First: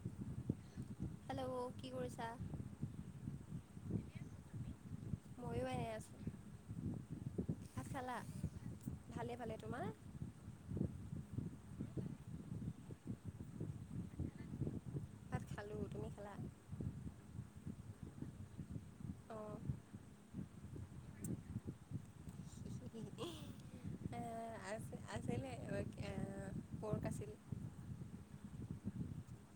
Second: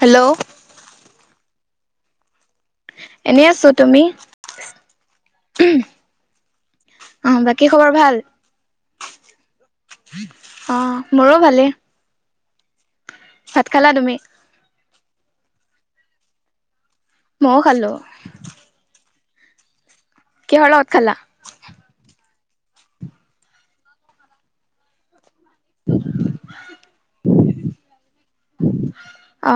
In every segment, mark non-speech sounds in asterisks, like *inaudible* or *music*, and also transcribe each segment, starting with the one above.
Hello hello কি কৰিছে এনেই আছো তুমি? ময়ো এনেই আছোঁ। অ বাকী ভাত খবৰ খালা? ভাল ভালে ভালে। তোমাৰ? অ মোৰো ভালেই ভাত খালা তুমি? ভাত খালোঁ। তুমি খালা? মও খালো। অঁ। কিহৰ লগত খালা আ আ অ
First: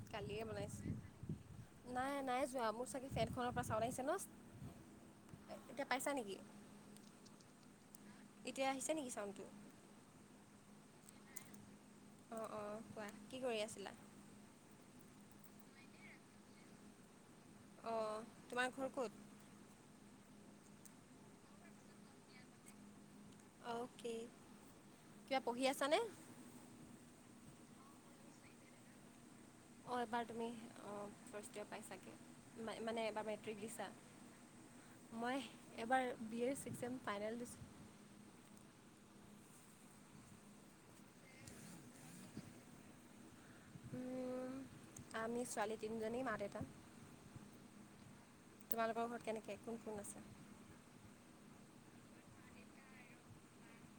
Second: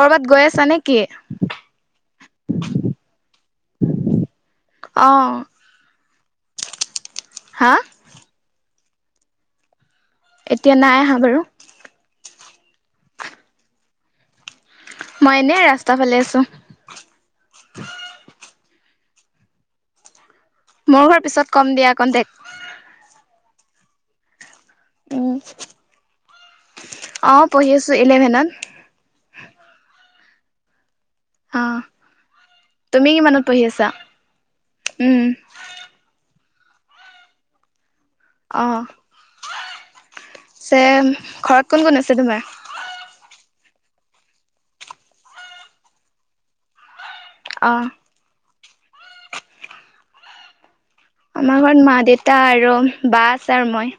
কৰবাত কালিয়ে গৈ আছা নে বনাইছোঁ। কি? নাই নাই যোৱা মোৰ চাগে ফেন খনৰ পৰা চাউন আহিছে ন, অ এতিয়া পাইছা নেকি হা এতিয়া আহিছে নেকি চাউণ্ড টো এতিয়া নাই আহা বাৰু অ অ কোৱা কি কৰি আছিলা? মই এনে ৰাস্তা ফালে আছো। অঁ তোমাৰ ঘৰ ক'ত মোৰ ঘৰ পিছত কম দিয়া কনটেক অক কিবা পঢ়ি আছ নে? অঁ পঢ়ি আছোঁ ইলেভেনত বাৰ তুমি ফাৰ্ষ্ট ইয়েৰ অঁ পাইছাগৈ মানে তুমি এবাৰ কিমানত মেট্ৰিক পঢ়ি আছা দিছা? মই এবাৰ B A six sem final দিছোঁ অ যে ঘৰত কোন কোন আছে তোমাৰ? উম আমি ছোৱালী তিনিজনী মা দেতা অ তোমালোকৰ ঘৰত কেনেকে কোন কোন আছে? আমাৰ ঘৰত মা দেউতা আৰু বা আছে আৰু মই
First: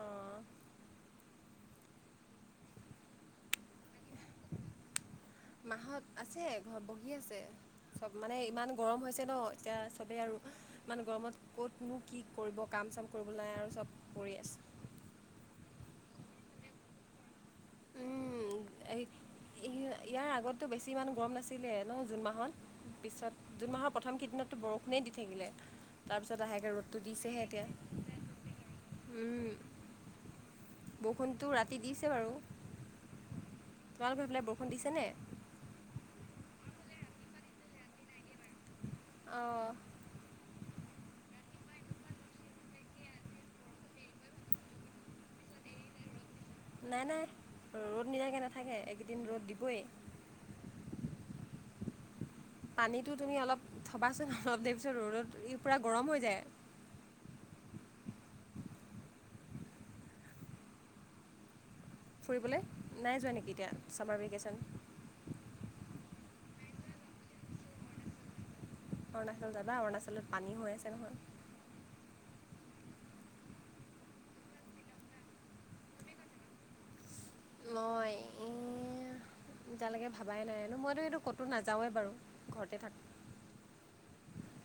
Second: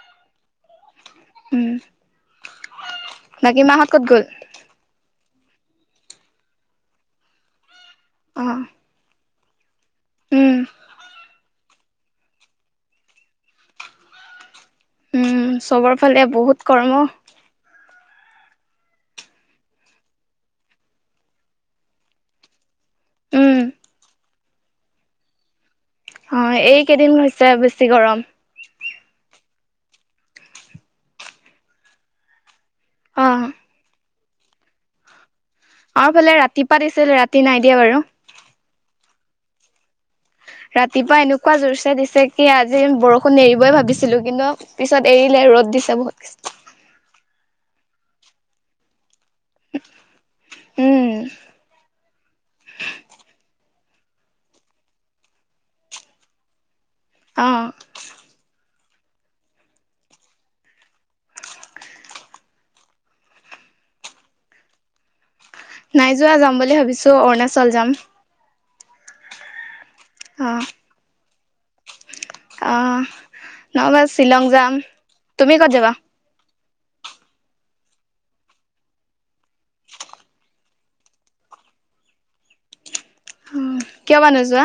অঁ উম বাকি মা হ কত গ'ল? মাহত আছে ঘৰত বহি আছে চব মানে অঁ ইমান গৰম হৈছে ন এতিয়া চবেই আৰু উম, মানে গৰমত ক'তনো কি কৰিব কাম চাম কৰি পেলাই আৰু চব পৰি আছে উম চবৰ ফালে বহুত কৰ্ম উম ইয়াৰ আগততো বেছি ইমান গৰম নাছিলে ন জুন মাহত পিছত উম, জুন মাহৰ প্ৰথম কেইদিনতো বৰষুণেই দি থাকিলে তাৰ পিছত অ', লাহেকে ৰ'দটো এইকেইদিন হৈছে দিছেহে এতিয়া বেছি গৰম উম বৰষুণতটো ৰাতি দিছে বাৰু অ তোমালোকৰ সেইফালে বৰষুণ দিছেনে আৰুফালে ৰাতিপুৱা দিছিল ৰাতি নাই দিয়া বাৰু আহ ৰাতিপুৱা এনেকুৱা জোৰ চে দিছে কি আজি বৰষুণ এৰিবই ভাবিছিলো কিন্তু পিছত এৰিলে ৰ তত দিছে বহুতষ্ট। নাই নাই ৰ'দ নিদাকে নাথাকে এই দিন ৰ'দ দিবই। উম, পানীটো তুমি অলপ থবাচোন অলপ দেৰি পিছত ৰ'দত পুৰা গৰম হৈ যায়। অ। ফুৰিবলে নাই যোৱা নেকি এতিয়া চামাৰ ভিকেশন। নাই যোৱা যাম বুলি ভাবিছো অৰুণাচল যাম অৰুণাচল যাবা অৰুণাচলত পানী হৈ আছে নহয় আহ নহবা শ্বিলং যাম তুমি ক'ত যাবা নিজালৈকে ভাবাই নাই মইতো এইটো ক'তো নাযাওৱে বাৰু ঘৰতে থাকো অ', কিয় বা নোযোৱা।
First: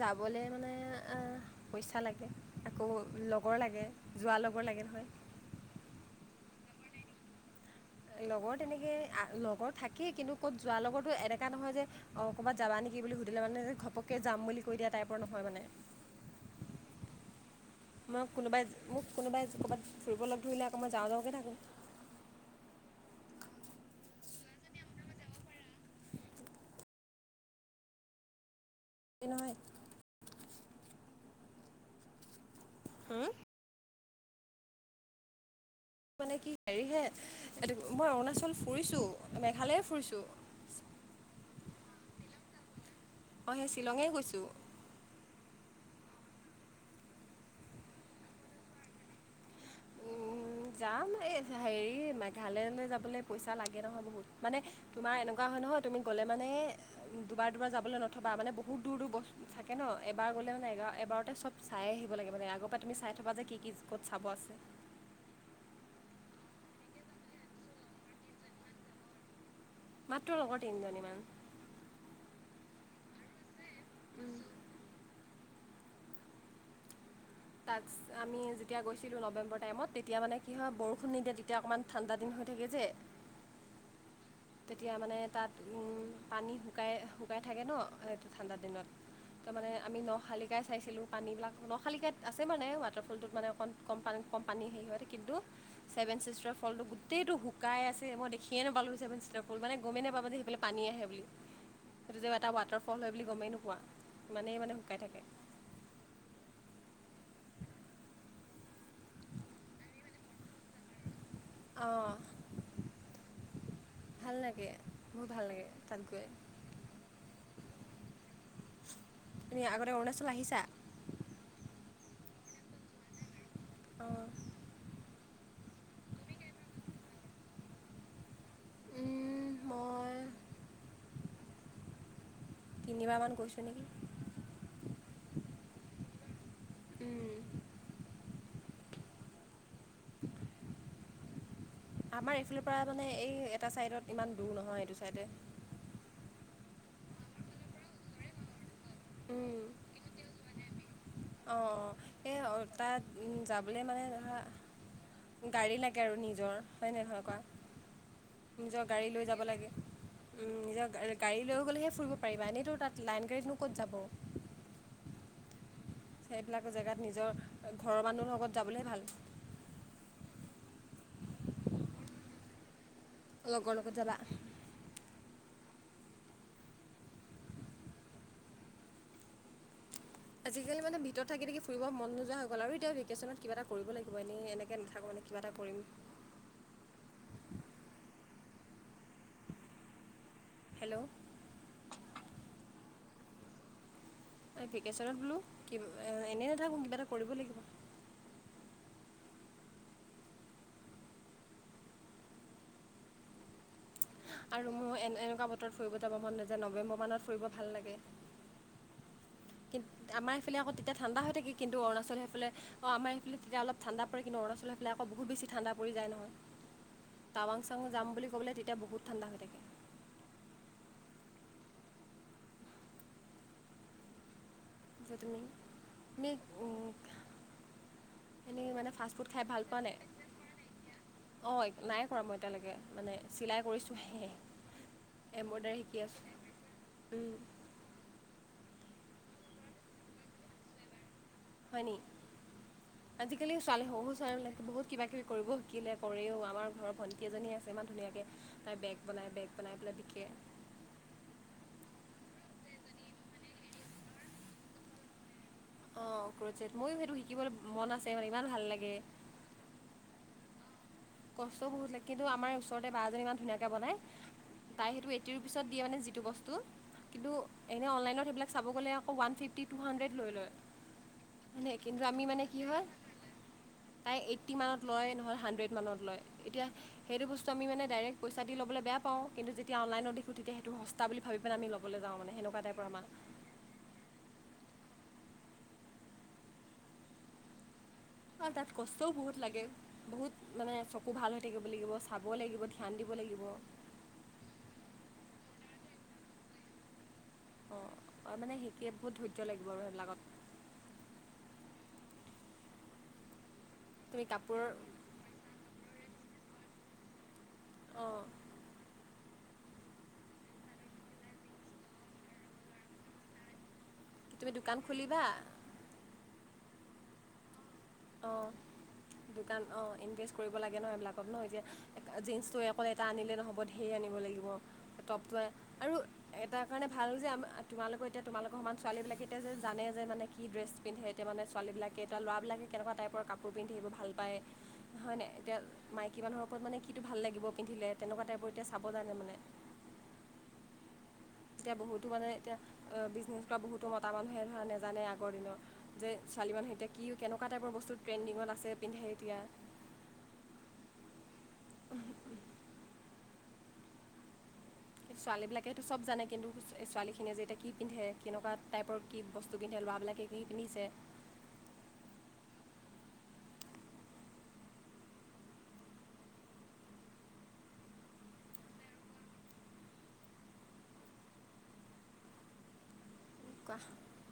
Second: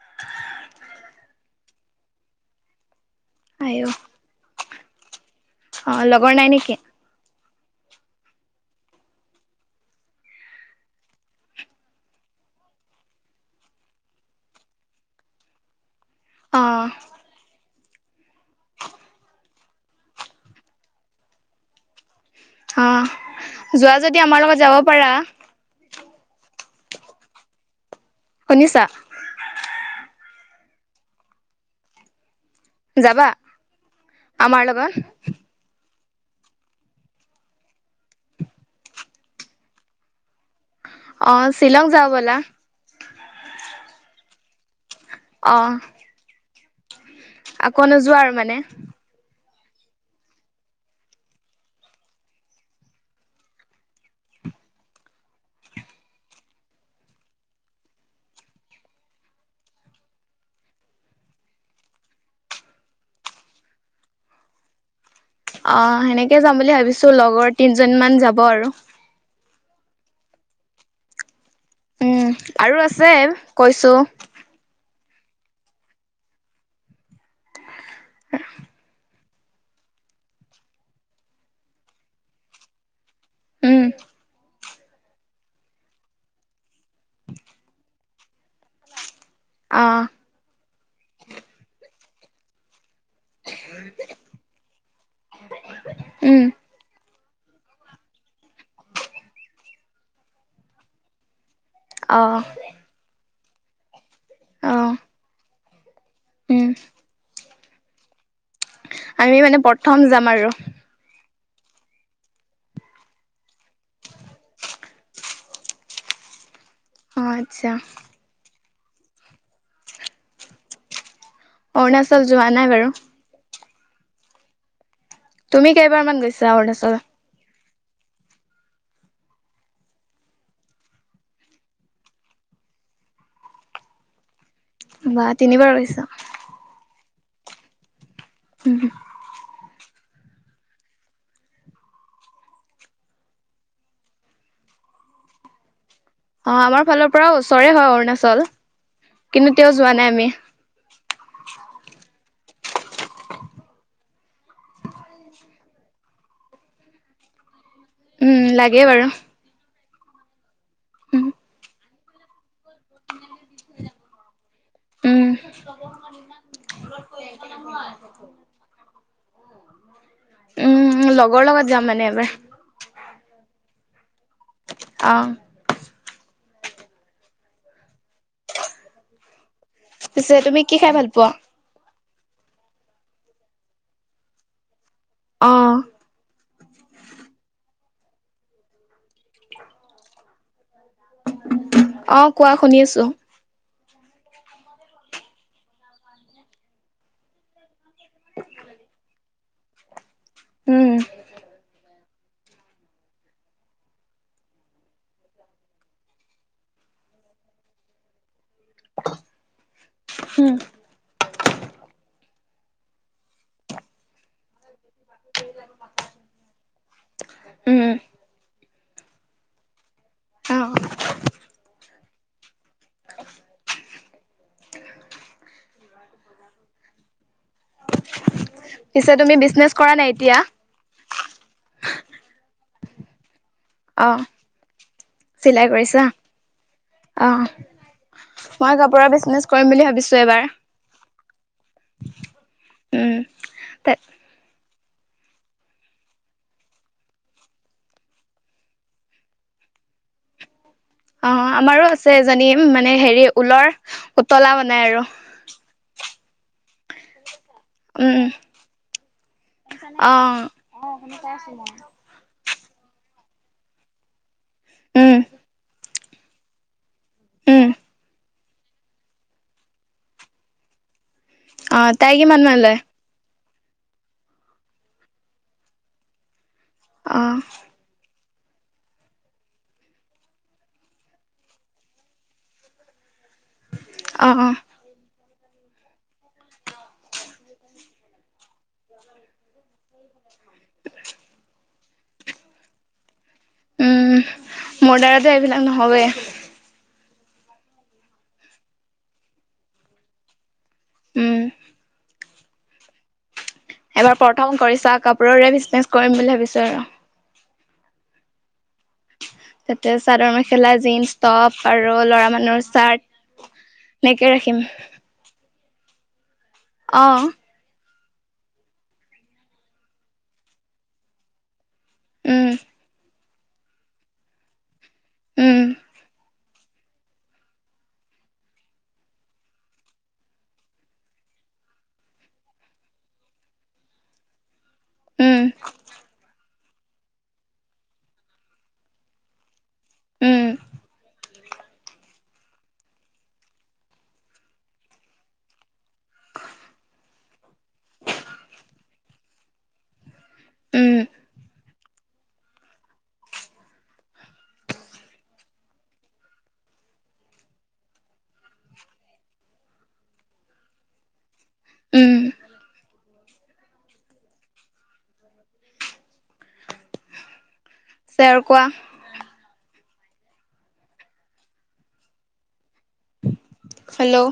যাবলে মানে আহ পইচা লাগে আকৌ লগৰ লাগে আইও যোৱা লগত লাগিল হয় অ লগৰ নাই নেকি লগৰ তেনেকে লগৰ থাকেই কিন্তু ক'ত যোৱাৰ লগৰো এনেকা নহয় যে অ কৰ'বাত যাবা নেকি কি বুলি সুধিলে মানে ঘপকে যাম বুলি কৈ দিয়া টাইপৰ নহয় মানে আহ মই কোনোবাই মোক কোনোবাই ক'ৰবাত ফুৰিব লগ ধৰিলে আকৌ মই যাওঁ যাওঁকৈ থাকোঁ অ যোৱা যদি আমাৰ লগত যাব পাৰা শুনিছা নহয় যাবা আমাৰ লগত মানে কি হেৰিহে মই অৰুণাচল ফুৰিছোঁ মেঘালয়ে ফুৰিছোঁ অ শ্বিলং যাও বলা অ সেই শ্বিলঙে কৈছোঁ অ আকৌ নোযোৱা আৰু মানে? উম। যাম এই হেৰি মেঘালয়লৈ যাবলৈ পইচা লাগে নহয় বহুত মানে তোমাৰ এনেকুৱা হয় নহয় তুমি গ'লে মানে দুবাৰ দুবাৰ যাবলৈ নথবা মানে বহুত দূৰ দূৰ থাকে ন এবাৰ গ'লে মানে এবাৰ এবাৰতে চব চাই আহিব লাগে মানে আগৰ পৰা তুমি চাই থবা যে কি কি ক'ত চাব আছে? অ সেনেকে যাম বুলি ভাবিছো লগৰ তিনিজন মান যাব আৰু। মাত্ৰ লগৰ তিনিজনীমান? উম আৰু আছে কৈছো। তাত আমি যেতিয়া গৈছিলো ন নৱেম্বৰ টাইমত তেতিয়া মানে কি হয় বৰষুণ নিদিয়ে তেতিয়া অকণমান ঠাণ্ডা দিন হৈ থাকে যে। উম। তেতিয়া মানে তাত উম পানী শুকাই -শুকাই থাকে ন ঠাণ্ডা দিনত, ত মানে অ আমি ন শালিকাই চাইছিলো পানীবিলাক ন শালিকাত আছে মানে ম ৱাটাৰ ফলটোত মানে অকণ কম পানী কম পানী হেৰি হয় কিন্তু ছেভেন উম চিষ্টাৰ ফলটো গোট গোটেইটো শুকাই আছে মই দেখিয়ে নাপালো যে ছেভেন চিষ্টাৰ ফল মানে গমেই নাপামো যে সেইফাল পানী আহে বুলি। সেইটো অ যে এটা ৱাটাৰফল হয় বুলি গমেই নোপোৱা, ইমানেই মানে অ শুকাই থাকে। উম। আমি মানে প্ৰথম যাম আৰু। অঁ। ভাল লাগে বোৰ ভাল লাগে তাত গৈ। অ আচ্ছা। তুমি আগতে অৰুণাচল আহিছা? অৰুণাচল যোৱা নাই বাৰু? অঁ তুমি কেইবাৰ মান গৈছা অৰুণাচলত? মই তিনিবাৰ মান গৈছো নেকি। বা তিনিবাৰ গৈছা উম, উম। *unintelligible* আমাৰ এইফালৰ পৰা মানে এই এটা চাইডত ইমান দূৰ নহয় এইটো চাইডে। অ আমাৰ ফালৰ পৰা ওচৰে হয় অৰুণাচল কিন্তু তেও যোৱা নাই আমি। অঁ অঁ এই তাত যাবলৈ মানে ধৰা গাড়ী লাগে আৰু নিজৰ হয় নাই হয় কোৱা? উম নিজৰ লাগে বাৰু গাড়ী লৈ যাব লাগে। উম, নিজৰ গা - উম গাড়ী লৈ গ'লেহে ফুৰিব পাৰিবা, এনেইটো তাত লাইন গাড়ীতনো ক'ত যাব। উম সেইবিলাক জেগাত নিজৰ ঘৰৰ মানুহৰ লগত যাবলৈ ভাল। উম লগৰ লগত যাম মানে এবাৰ। লগৰ লগত যাবা? অ', পিছে তুমি কি আজিকালি খাই মানে ভাল ভিতৰত পোৱা? থাকি থাকি ফুৰিব মন নোযোৱা হৈ গ'ল আৰু এতিয়া ভিকেশ্যনত কিবা এটা কৰিব লাগিব। এনে এনে কে নাথাকো মানে কিবা এটা কৰিম। অ', হেল্ল'? অ কোৱা, শুনি আছো? ভিকেশনত বোলো কিব এনে নাথাকোঁ, কিবা এটা কৰিব লাগিব। উম। আৰু মোৰ এনে এনেকুৱা বতৰত ফুৰিব যাব মন নাযায়, নৱেম্বৰ মানত ফুৰিব ভাল লাগে। কিন আমাৰ উম। এইফালে আকৌ তেতিয়া ঠাণ্ডা হৈ থাকে। কিন্তু অৰুণাচল সেইফালে আমাৰ সেইফালে তেতিয়া অলপ ঠাণ্ডা পৰে। কিন্তু অৰুণাচল এইফালে আকৌ বহুত বেছি ঠাণ্ডা পৰি যায় নহয়। টাৱাং চাৱাং উম, যাম বুলি ক'বলে তেতিয়া বহুত ঠাণ্ডা হৈ থাকে অ', য তুমি নি উম পিছে তুমি বিজনেচ কৰা নাই এতিয়া? অঁ নাই কৰা মই এতিয়ালৈকে মানে চিলাই কৰিছোঁ অ', হে। চিলাই কৰিছা। অহ মই ক পুৰা বিচনেছ কৰিম বুলি ভাবিছো এবাৰ। হয় নি। উম, আজিকালি ছোৱালী হও হও ছোৱালী বহুত কিবা কিবি কৰিব শিকিলে, কৰেও। আমাৰ ঘৰৰ ভণ্টি এজনী আছে ইমান ধুনীয়াকৈ তাই বেগ বনাই, বেগ বনাই পেলাই গতিকে অ আমাৰো আছে এজনী মানে হেৰি ঊলৰ পুতলা বনাই আৰু অ। ময়ো সেইটো শিকিবলে মন আছে উম, মানে ইমান ভাল লাগে। অ', কষ্ট বহুত লাগে। কিন্তু আমাৰ ওচৰতে বা জনী ইমান ধুনীয়াকে বনায়। তাই সেইটো উম, এইটি ৰুপিচত দিয়ে মানে যিটো বস্তু। কিন্তু উম, এনে অনলাইনত সেবিলাক চাব গ'লে আকৌ ওৱান ফিফটি, টু হাণ্ড্ৰেড লৈ লয়। মানে অ', কিন্তু তাই আমি কিমান মানে মান কি লয়? হয় তাই এইটী মানত লয় নহয় হান্দ্ৰেড মানত লয়। এতিয়া সেইটো অ', বস্তু আমি মানে ডাইৰেক্ট পইচা দি ল'বলে বেয়া পাওঁ। কিন্তু যেতিয়া অনলাইনত দেখো তেতিয়া সেইটো সস্তা বুলি ভাবি পেলাই আমি ল'বলে যাও মানে সেনেকুৱা টাইপৰ আমা। অহ অঃ। অ তাত কষ্টও বহুত লাগে বহুত মানে চকু ভাল হৈ থাকিব লাগিব। চাব লাগিব, ধ্যান দিব লাগিব। উম মোৰ দ্বাৰাটো এইবিলাক নহবই। অ আৰু মানে সেকে বহুত ধৈৰ্য লাগিব আৰু সেইবিলাকত। উম। এবাৰ তুমি প্ৰথম কাপোৰ কৰিছা। কাপোৰৰে বিচনেছ কৰিম বুলি ভাবিছো আৰু। অঁ তাতে চাদৰ মেখেলা, জীন্স, টপ আৰু ল'ৰা মানুহৰ চাৰ্ট। এনেকে তুমি ৰাখিম। দোকান খুলিবা? অ। অ দোকান অ ইনভেষ্ট কৰিব লাগে ন এইবিলাকত ন এতিয়া। উম, জিনন্সটো অকলে এটা আনিলে নহ'ব ধেই আনিব লাগিব টপটোৱে উম, আৰু এটা কাৰণে ভাল যে আম তোমালোকৰ এতিয়া তোমা লোকৰ সমান ছোৱালী বিলাকে এতিয়া যে জানে যোনে কি ড্ৰেছ পিন্ধে এতিয়া মানে ছোৱালী এতিয়া ল'ৰাবিলাকে কেনেকুৱা টাইপৰ কাপোৰ পিন্ধিব ভাল পায় হয় নে উম, এতিয়া মাইকী মানুহৰ পত মানে কিটো ভাল লাগিব পিন্ধিলে তেনেকুৱা টাইপৰ এতিয়া চাব জানে মানে উম এতিয়া বহুতো মানে এতিয়া বিজনেছ কৰা বহুতো মতা মানুহে ধৰা নেজানে আগৰ দিনৰ যে ছোৱালী মানুহৰ এতিয়া কি কেনেকুৱা টাইপৰ বস্তু ট্ৰেনণ্ডিঙত আছে পিন্ধে এতিয়া। উম ছোৱালী বিলাকেতো চব জানে কিন্তু ছোৱালীখিনিয়ে যে এতিয়া কি পিন্ধে কেনেকুৱা টাইপৰ কি বস্তু পিন্ধে লৰা বিলাকে কি পিন্ধিছে। উম চ আৰু কোৱা কোৱা হেল্ল',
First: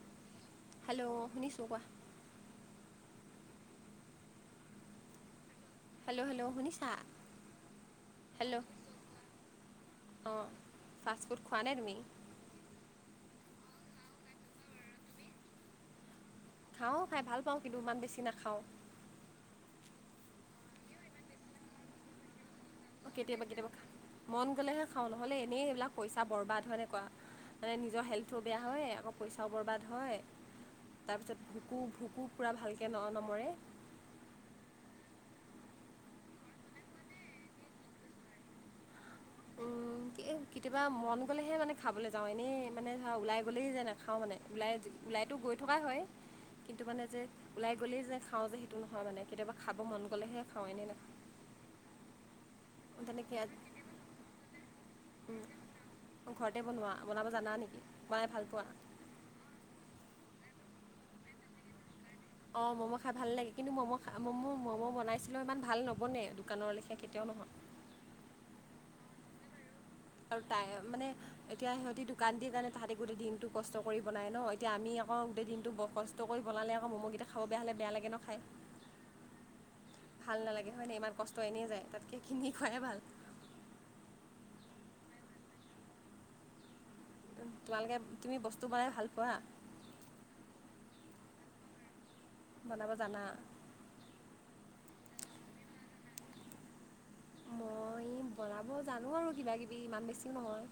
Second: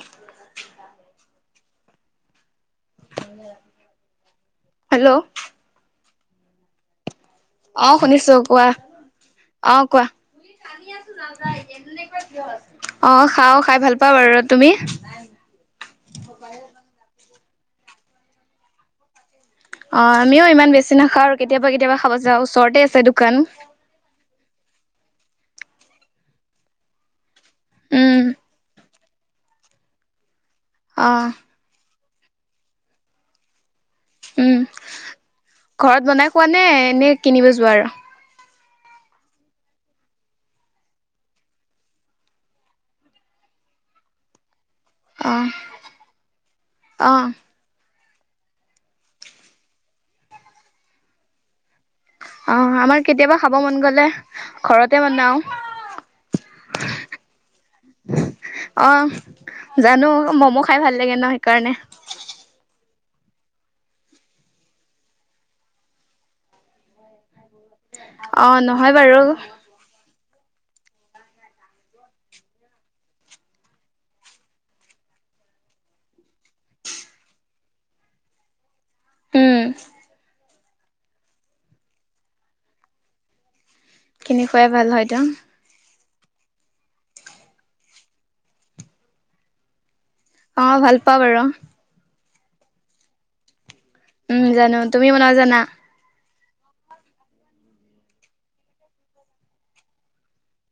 হেল্ল' শুনিছো কোৱা হেল্ল' হেল্ল' হেল্ল শুনিছা অ শুনিছো হেল্ল' কোৱা অ কোৱা অঁ খুৰিক টানি আছোঁ ফাষ্টফুড নেযায় খোৱা নে তুমি এনেকৈ ঠিঅ হৈছে। অ খাওঁ খাই ভাল পাওঁ বাৰু তুমি খাওঁ খাই ভাল পাওঁ কিন্তু ইমান বেছি নাখাওঁ অ আমিও ইমান বেছি নাখাওঁ আৰু কেতিয়াবা কেতিয়াবা খাব যাওঁ ওচৰতে আছে দোকান কেতিয়াবা কেতিয়াবা খা- মন গ'লেহে খাওঁ নহ'লে এনেই এইবিলাক পইচা বৰবাদ হয় নে কোৱা মানে নিজৰ উম, হেল্থো বেয়া হয় আকৌ পইচাও বৰবাদ হয়। অ', তাৰপিছত ভুকো ভুকো পুৰা ভালকে ন নমৰে উম ঘৰত বনাই খোৱা নে এনে কিনিব যোৱা আৰু উম এই কেতিয়াবা মন গ'লেহে মানে খাবলৈ যাওঁ এনেই মানে ধৰা ওলাই গ'লেই যায় নাখাওঁ মানে ওলাই ওলাইতো অ', গৈ থকা হয় কিন্তু মানে যে অ', ওলাই গ'লেই যে। খাওঁ যে সেইটো নহয় মানে কেতিয়াবা খাব মন গ'লেহে খাওঁ এনেই নাখাওঁ। অ আমাৰ তেনেকৈ কেতিয়াবা খাব মন গলে ঘৰতে বনাও ঘৰতে বনোৱা বনাব জানা নেকি বনাই ভাল পোৱা। অ', জানো ম'ম' খাই ভাল লাগে ন সেইকাৰণে অ ম'ম' খাই ভাল লাগে কিন্তু ম'ম' খ মম' ম'ম' বনাইছিলো ইমান ভাল নবনে দোকানৰ লেখা কেতিয়াও নহয়। অ নহয় বাৰু আৰু তাই মানে এতিয়া সিহঁতি দোকান দি কাৰণে তাহাঁতে গোট দিনটো কষ্ট কৰি বনাই ন এতিয়া আমি আক অ গোটেই দিনটো বৰ কষ্ট কৰি বনালে আকৌ ম'ম'কেইটা খাব বেয়া হ'লে বেয়া লাগে ন খায়। উম, ভাল নালাগে হয় ন ইমান কষ্ট এনেই যায় তাতকে খিনি খুৱাই ভাল। কিনি খুৱাই ভাল হয়টো। তোমালোকে তুমি বস্তু বনাই ভাল পোৱা। অ ভাল পাওঁ বাৰু বনাব জানা। উম জানো তুমি বনাব জানা। মই বনাব জানো আৰু কিবা কিবি ইমান বেছিও নহয়।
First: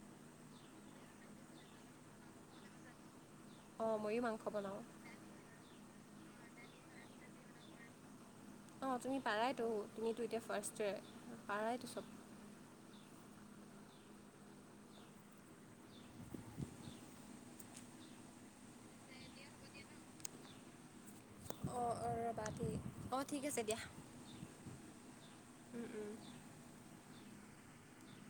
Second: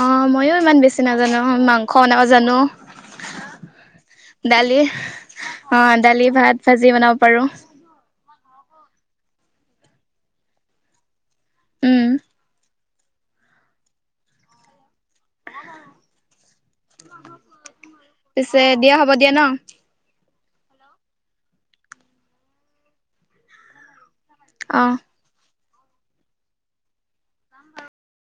অ মইও ইমান বেছি নাজানো মাংস বনাব জানো। অঁ ময়ো মাংস ডালি বনাওঁ অ। দালি, ভাত, ভাজি বনাব পাৰো। অ তুমি পাৰাইতো তুমিতো এতিয়া ফাৰ্ষ্ট পাৰাইতো উম, চব। পিছে দিয়া হ'ব দিয়া ন। অ অ ৰ'বা দেই অ ঠিক আছে দিয়া। অ।